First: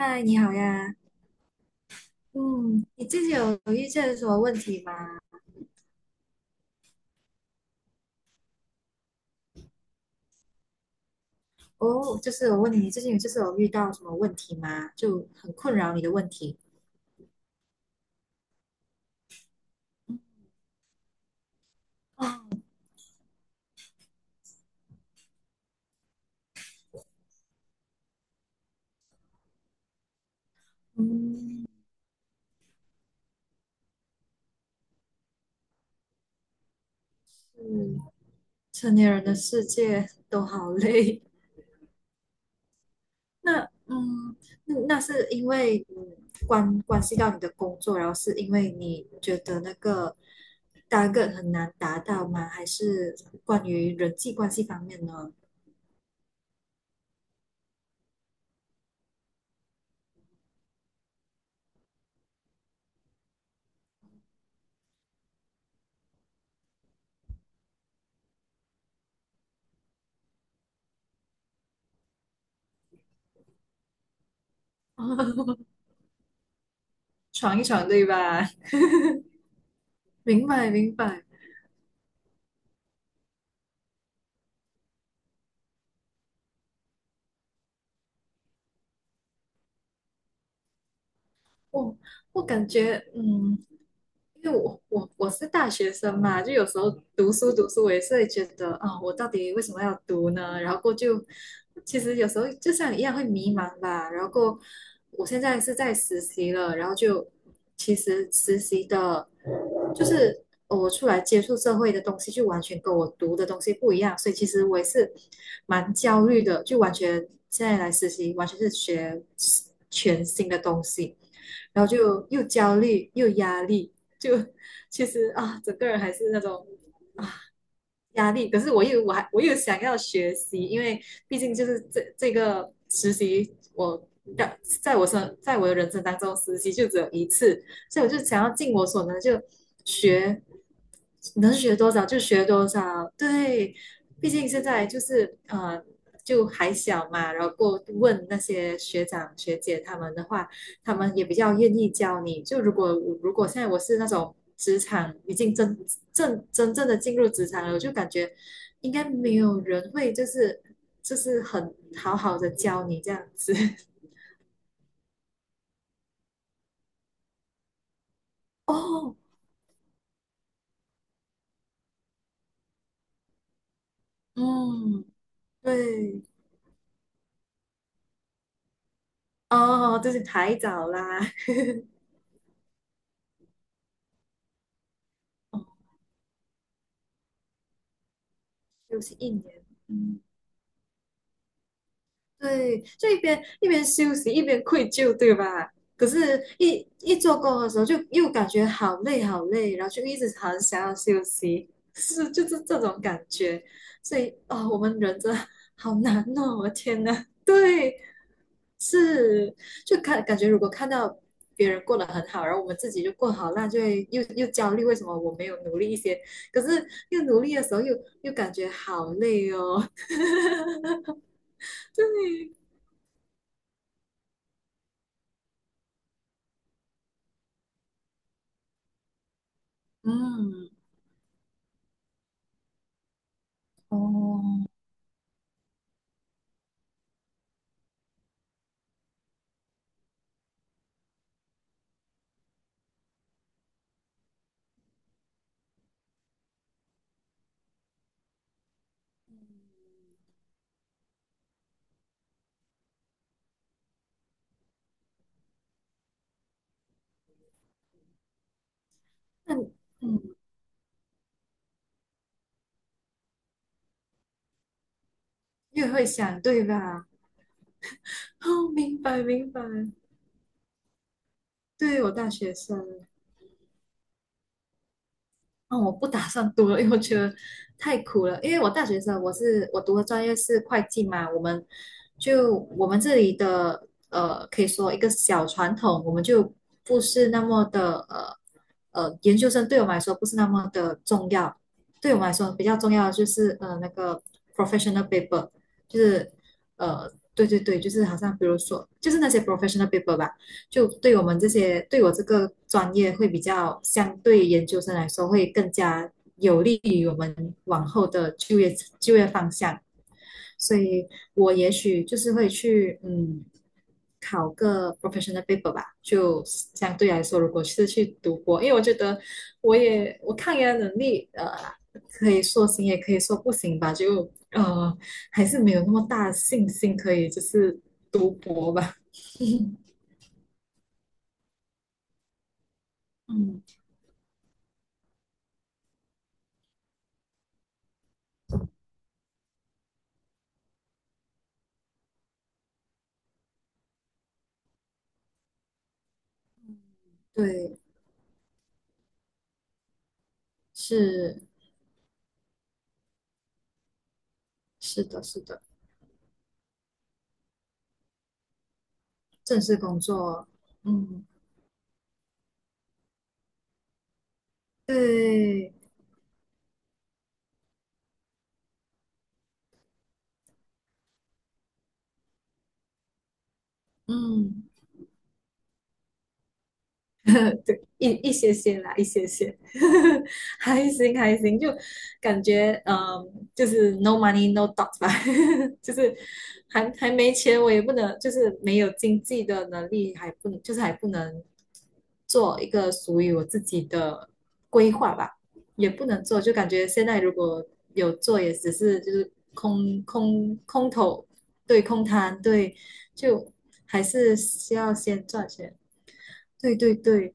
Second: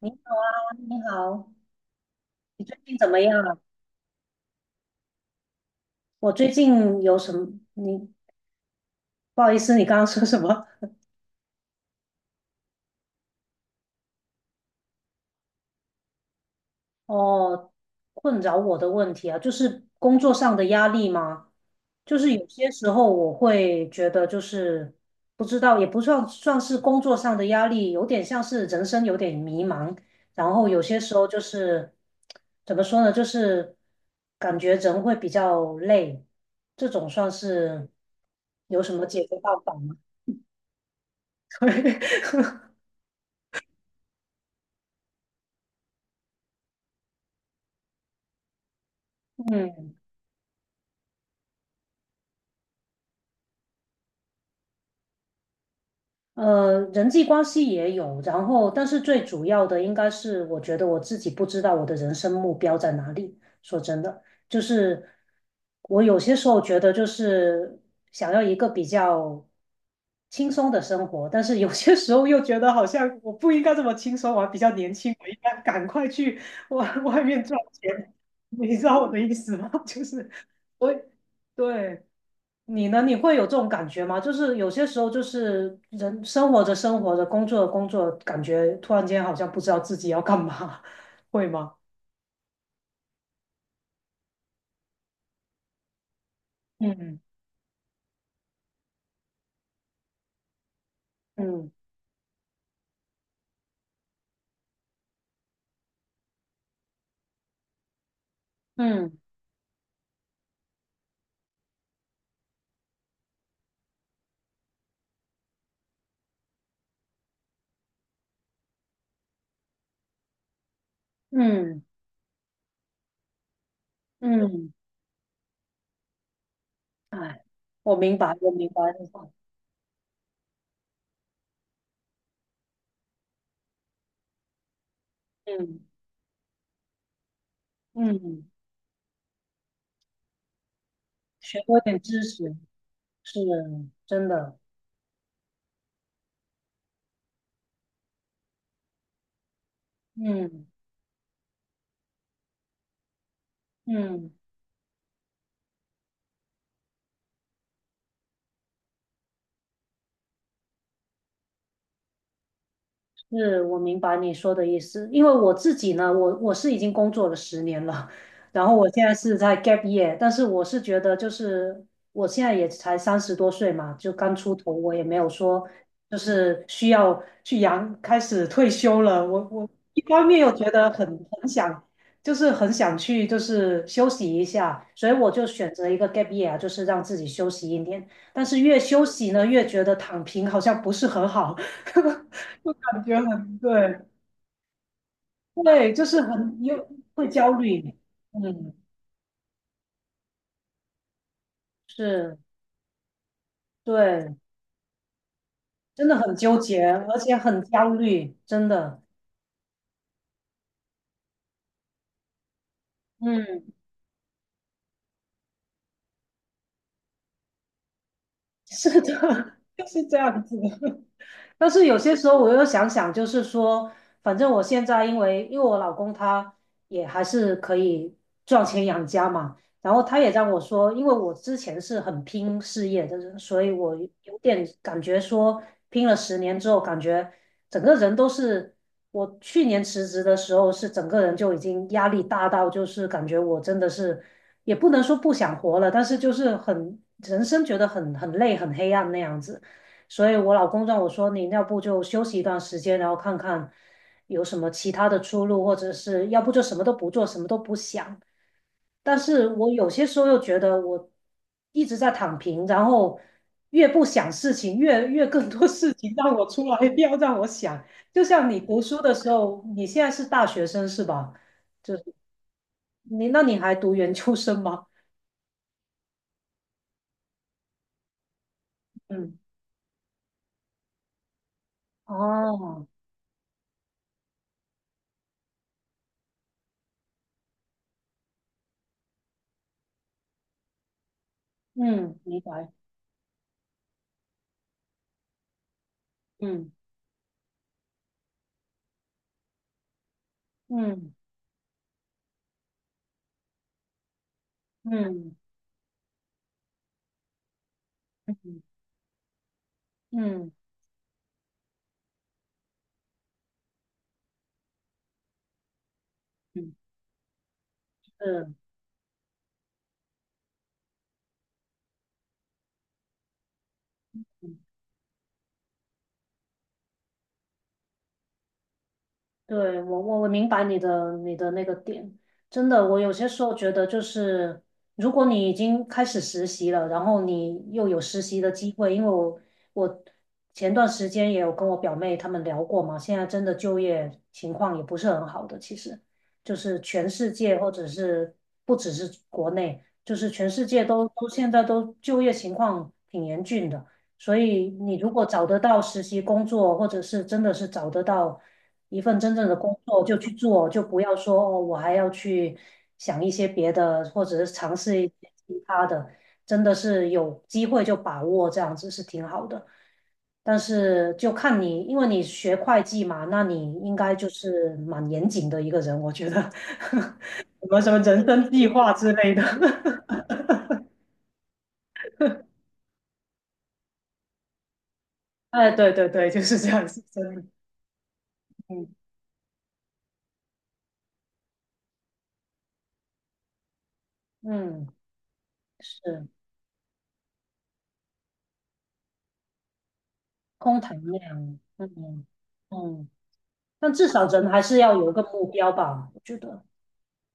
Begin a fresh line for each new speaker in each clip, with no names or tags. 你好
你
啊，
好呀。
你好，你最
嗯，
近
你
怎么
最近
样啊？
有遇见什么问题吗？
我最近有什么？你不好意思，你刚刚说什么？
哦，就是我问你，你最近有就是有遇到什么问题吗？就很困扰你的问题。
哦，困扰我的问题啊，就是工作上的压力吗？就是有
哦，
些时候我会觉得，就是不知道，也不算是工作上的压力，有点像是人生有点迷茫。然后有些时候就
嗯，
是怎么说呢，就是感觉人会比较累，这种算
是
是有
成
什么
年人
解
的
决办
世
法吗？
界都好累。那嗯，那是因为嗯关系到你的工作，然后是因为你觉得那
嗯，
个 t 个很难达到吗？还是关于人际关系方面呢？
人际关系也有，然后，但是最主要的应该是，我觉得我自己不知道我的人生目标在哪里。说真的，就是我有些时候觉得，就是想要一个比较轻松的生活，但是有些时候又觉得好像我不应该这么轻松，我还比较年轻，我应该 赶快去外面赚
闯一闯，对
钱。
吧？
你知道我的意思吗？就是
明白
我，
明白，
对。你呢？你会有这种感觉吗？就是有些时候，就是人生活着生活着，工作着工作着感觉突然间好像不知道自己要干嘛，会吗？
我我感觉，嗯，因为我是大学生嘛，就有时候
嗯
读书读书，我也是会觉得啊、我到底为什么要读呢？然后过后就
嗯
其实有时候就像你一样会迷茫吧。然后过后我现在是在实习了，然后就其实实习
嗯
的，就是我出来接触社会的东西，就完全跟我读的东西不一样，所以其实我也是蛮焦虑的，就完全现在来实习，完全是学全新的东西。
嗯
然后就又焦虑又压力，就
嗯，
其实啊，整个人还是那种
哎，我明
压
白，
力。
我
可
明
是
白
我又
那
我还
种，
我又想要学习，因为毕竟就是这个实习，我在我的
嗯
人生当中，实习就只有一次，所以我就想
嗯，
要尽我所能就学能
学
学
多
多
点
少就
知
学
识
多少，
是
对，
真
毕竟
的，
现在就是就还小嘛，然后过问那些学长学姐他们的话，
嗯
他们也比较愿意教你。就如果现在我是那
嗯。
种职场已经真正的进入职场了，我就感觉应该没有人会就是就是很好好的教你这样子。
是，我明白你说的意思，因为我自己呢，我是已经工作了十年了，然后我现在
哦，
是在 gap year，但是我是觉得就是我现在也才30多岁嘛，就刚出头，我也
嗯，
没有说就
对，
是需要去养，开始退休了。我
哦，
一
就是
方面又
太
觉
早
得很
啦，
很想，就是很想去就是休息一下，所以我就选择一个 gap year，就是让自己休息1年。但是越
又
休
是一
息呢，越
年。
觉得躺平好像不是很好。就
对，
感
就一
觉
边
很
一边
对，
休息一边愧疚，对吧？
对，就
可
是
是
很
一，
又
一
会
做
焦
工的时候
虑，
就又感觉
嗯，
好累好累，然后就一直很想要休息，是
是，
就是这种感觉。所以
对，
啊、哦我们人真的好
真的
难
很纠
哦，我的
结，
天
而
呐，
且 很焦
对，
虑，真的，
是就看感觉如果看到别人过得很好，然后我们自己就过好
嗯，
那就会又焦虑，为什么我没有努力一些？可是又努力的时候又感觉
是
好
的，
累 哦，
就是这样子。但是有些时候
对，
我又想想，就是说，反正我现在因为我老公他也还是可以赚钱养家嘛，然后他也让我
嗯。
说，因为我之前是很拼事业的人，所以我有点
哦，
感觉说，拼了十年之后，感觉整个人都是，我去年辞职的时候是整个人就已经压力大到，就是感觉我真的是也不能说不想活了，但是就是很人生觉得很累很黑暗那样子。所以我老公让我说，你要不就休息一段时间，然后看看有什么其他的出路，或者是要不就什么都不做，什么都不想。但是
那
我
你
有些时
嗯，
候又觉得我一直在躺平，然后越不想事情，越更多
你也
事
会
情让
想
我
对
出来，
吧？
要让我想。就像你
哦，
读
明
书的
白
时
明白，
候，你现在是大学生是吧？就
对
是
我大学生。
你，那你还读研究生吗？
那我不打算读了，因为我觉得太苦了。因为我大学生，我
嗯，
是我读的专业是会计嘛，我们就
哦，
我们这里的呃，可以说一个小传统，我们就不是那么的呃，研究生对我们来说不是那么的重要，对
嗯，
我们来
明
说比
白，
较重要的就是呃那个 professional paper，就是
嗯
呃对对对，就是好像比如说就是那些 professional paper 吧。就
嗯
对我们这些对我这个专业会比较相对研究生来说
嗯
会更加有利于我们往后的
嗯
就业方向，
嗯。
所以我也许就是会去嗯考个 professional paper 吧，就
嗯
相对来说，如果是去读
嗯
博，因为我觉得我抗压能力呃可以说行也可以说不行吧，就
嗯，
呃还是没有那么大的信心可以就是读博吧，
对，我明白你的那个点，真的，我有些时候
嗯，
觉得就是，如果你已经开始实习了，然后你又有实习的机会，因为我前段时间也有跟我表妹她们聊过嘛，现在真的就业情况也不是很好的，其实就是全世界或
对。
者是不只是国内，就是全世界都
是
现在都就业情况挺严峻的。所以你
是
如
的，
果
是
找得
的，
到实习工作，或者是真的是找得到一份真正的
正式
工
工
作就去
作，
做，就不要
嗯，
说哦，我还要去想一些别的，或者是尝试一些其
对，
他的，真的是有机会就把握，这样子是挺好的。但是就看你，因为你学会计嘛，那你应该就
嗯。
是蛮严谨的一个人，我觉得，什么
对，
什么
一
人
一
生
些
计
些
划
啦，一
之
些
类
些，
的。
还行还行，就感 觉嗯，就是 no money no talk 吧，
哎，对
就
对
是
对，就是这样
还
子，
还没
真的，
钱，我也不能，就是没
嗯
有经济的能力，还不能，就是还不能做一个属于我自己的
嗯，
规划吧，也不能
是
做，就感觉现在如果有做，也只是就是空空
空
空
谈
头，
量，
对，
嗯
空
嗯。
谈，对，
嗯
就
但
还
至少
是
人还
需
是要
要
有一个
先
目
赚
标
钱。
吧，我觉得。
对对对，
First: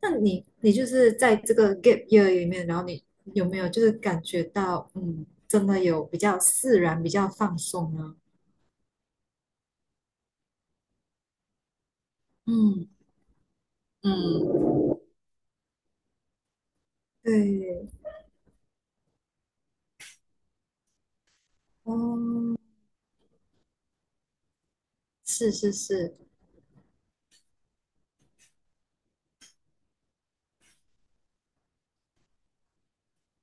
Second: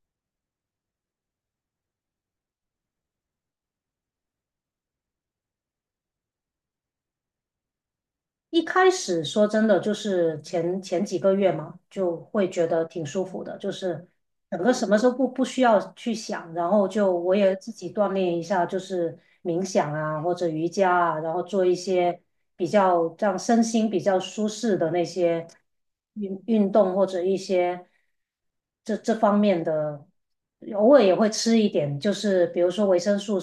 那你就是在这个 gap year 里面，然后你有没有就是感觉到，嗯，真的有比较自然、比较放松呢？
一开始说真的，就是前几个月嘛，就会觉得
嗯
挺舒服的，就是整个
嗯
什么时候不需要去想，然后就我也自
对，
己锻炼一下，就是冥想啊或者瑜伽啊，然后做一些
哦，
比较这样身心比较舒适的那些
是是是，
运动或者一些这方面的，偶尔也会吃一点，就是比如说维生素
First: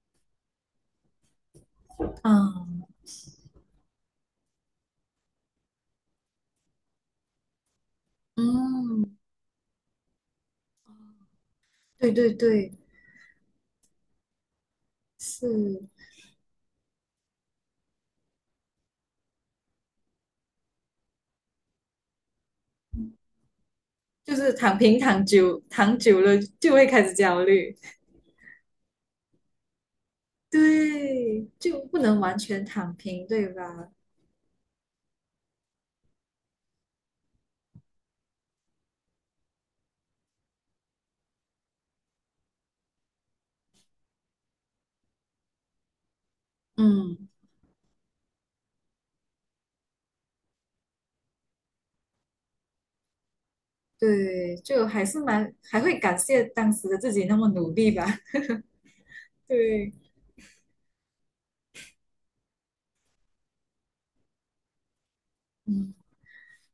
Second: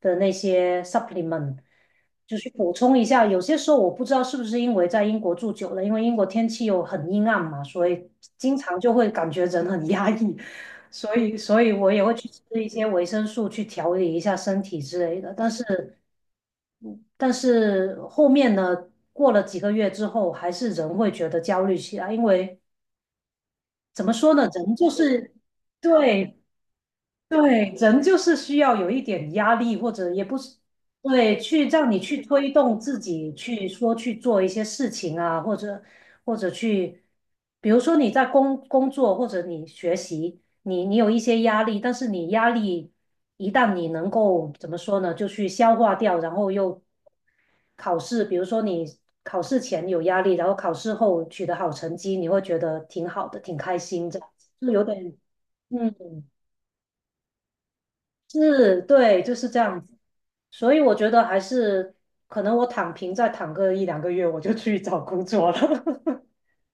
的那些 supplement。就是
嗯，
补充一下，有些时候我不知道是不是因为在英国住久了，因为英国天气又很阴暗嘛，所以经常就会
嗯，
感觉人很压抑，所以我也
对
会去
对
吃一
对，
些维生素去调理一下身体之类的。但
是，
是但是后面呢，过了几个月之后，还是人会觉得焦虑起来，因为怎么说
就
呢，
是
人
躺
就
平躺
是
久躺久了
对
就会开始焦
对，
虑。
人就是需要有一点压力，或者也不是，对，
对，
去
就
让你
不
去
能完
推
全
动
躺
自
平，
己
对
去
吧？
说去做一些事情啊，或者或者去，比如说你在工作或者你学习，你有一些压力，但是你压力一旦你能够怎么说呢，就去消化掉，然后又
嗯。
考试，比如说你考试前有压力，然后考试后取得好成绩，你会觉得挺好的，挺开心，这样子
对，
就有
就还
点
是蛮还会
嗯。
感谢当时的自己那么努力吧。
是，对，就是 这样子。
对，
所以我觉得还是可能我躺平再躺个一两个月，我就去找工作了。
嗯，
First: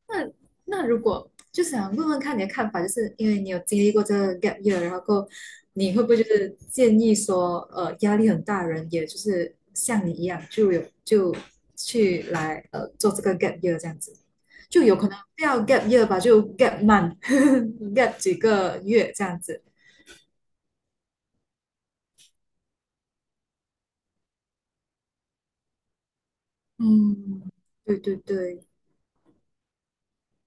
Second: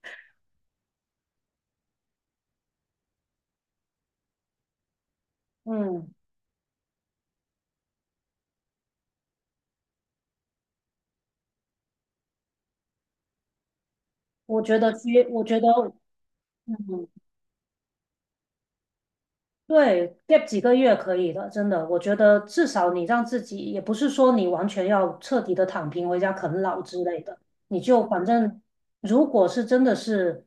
那如果就想问问看你的看法，就是因为你有经历过这个 gap year，然后过你会不
嗯，
会就是建议说，呃，压力很大的人，也就是像你一样，就有就去来呃做这个 gap year 这样子，
我觉
就
得
有可能
需，
不
我
要
觉得，
gap year 吧，就 gap
嗯，
month，gap 几个月这样子。
对，gap 几个月可以的，真的，我觉得至少你让自己，也不是说你完全要彻底的躺平回家啃老之类的，
嗯，
你
对
就
对
反正
对，
如果是真的是，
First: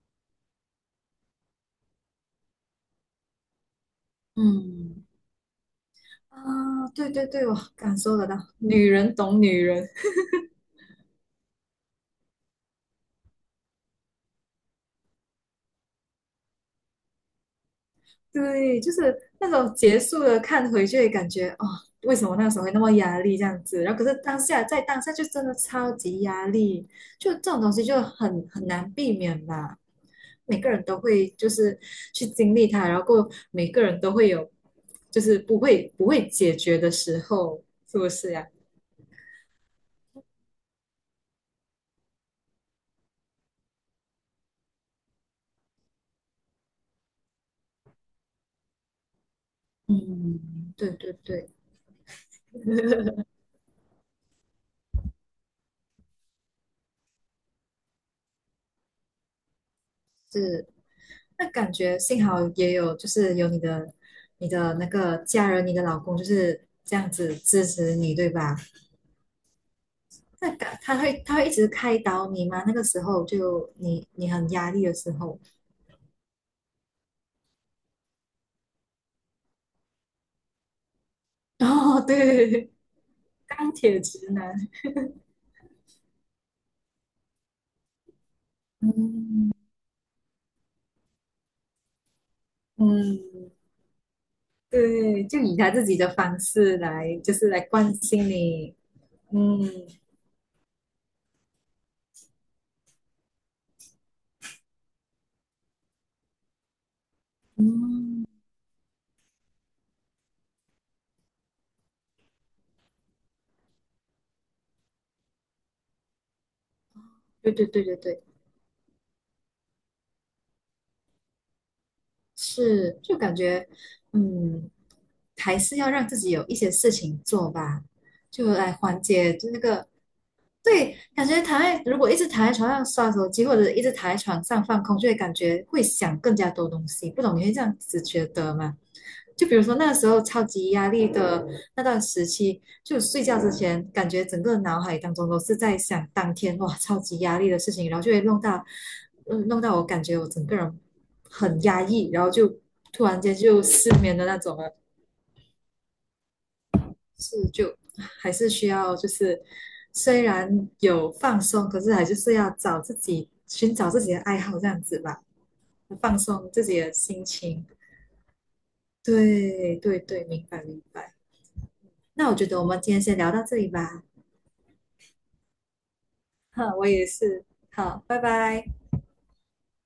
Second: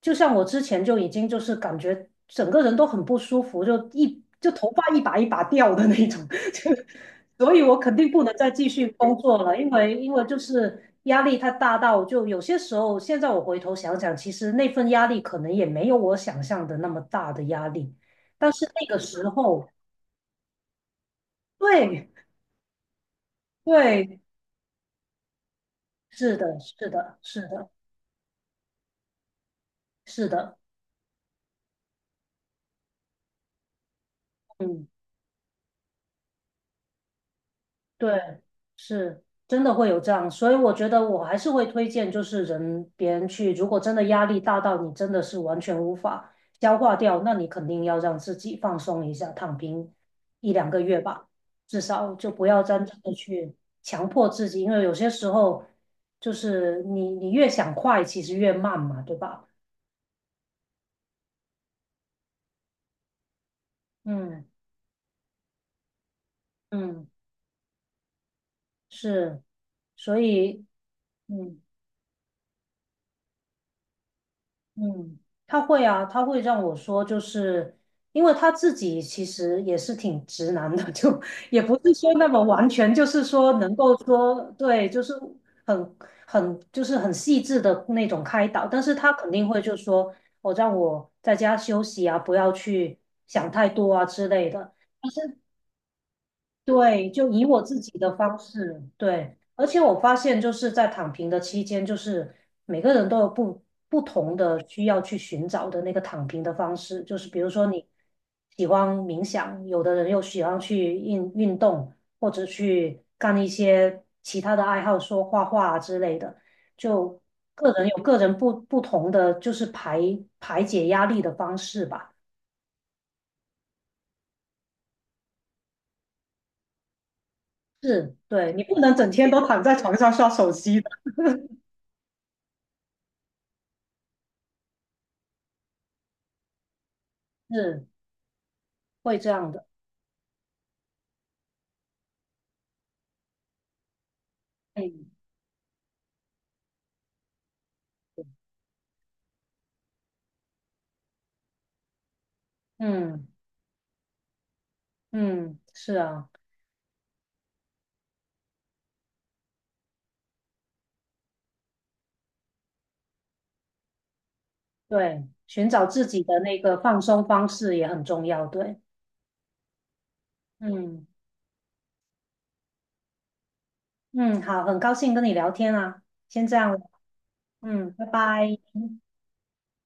就像我之前就已经就是感觉整个人都很不舒服，就一就头发一
嗯。
把一把掉的那种，
啊，对对对，
所
我
以我肯
感
定
受
不
得
能
到，
再继
女
续
人
工作
懂
了，
女
因
人，
为因为就是压力太大到，就有些时候，现在我回头想想，其实那份压力可能也没有我想象的那么大的压力，但是
对，
那
就
个
是
时
那
候，
种结束了看回去，感觉哦，
对
为什么那时候会那么压力这样子？然后可是
对，
当下在当下就真的超级
是
压
的，
力，
是的，
就
是
这种
的，
东西就很难避免吧。
是的，
每个人都会就是去经历它，然后过后每个人都会有
嗯。
就是不会解决的时候，是不
对，
是呀？
是真的会有这样，所以我觉得我还是会推荐，就是人别人去，如果真的压力大到你真的是完全无法消化掉，那你肯定要让自己放松一下，躺平一两
嗯，
个
对
月
对
吧，
对，
至少就不要真正的去强迫自己，因为有些时候就是你越想快，其实越慢嘛，对吧？
是。那感觉幸好也有，就是有你的、
嗯
你的那个家人、你的老公，就是这
嗯，
样子支持你，对吧？
是，所
那
以
感他会一
嗯。
直开导你吗？那个时候就你很压力的时
嗯，
候，
他会啊，他会让我说，就是因为他自己其实也是挺直男的，就 也不是
哦，
说那么完
对，
全，就是说
钢
能够
铁直
说
男，
对，就是很就是很细致的那种开导，但是他肯定
嗯
会就说，我、让我在家休息啊，不要去
嗯，
想太多啊之类的。
对，就以他自己的方式
对，
来，
就
就
以
是来
我自
关
己的
心
方
你，
式，对，
嗯
而且我发现就是在躺平的期间，就是每个人都有不同的需要去寻找的那个躺平的方式，就是比如说你
嗯，
喜欢冥想，有的人又喜欢去运动，或者去干一些其他的爱好，说画画啊之类的，就
对对
个
对
人
对
有个
对，
人不同的就是排解压力的方式吧。
是，就感觉嗯。还是要让自己有一些事情做吧，
是，
就
对，你
来
不能
缓
整天
解
都
就那
躺在
个。
床上刷手机的。
对，感觉躺在如果一直躺在床上刷手机，或者一直躺在床上放空，就会感觉会想更加多东西。不懂你会这样
是。
子觉得吗？
会这
就
样
比如
的。
说那时候超级压力的那段时期，就睡觉之前，感觉整个脑海
嗯
当中都是在想当天哇超级压力的事情，然后就会弄到，嗯，弄到我感觉我整个人很压抑，然后就突然
嗯
间就失眠的那种了。
嗯，是啊，
是就还是需要，就是虽然有放松，可是还就是要找自己寻找自己的爱好这样子吧，
对，寻找自
放
己的
松
那
自
个
己的
放松
心
方
情。
式也很重要。对，
对对对，明白明
嗯
白。那我觉得我们今天先聊到这里吧。
嗯，好，很高兴跟你聊天啊，先这样
哈，
了，
我也是。
嗯，
好，
拜
拜
拜。
拜。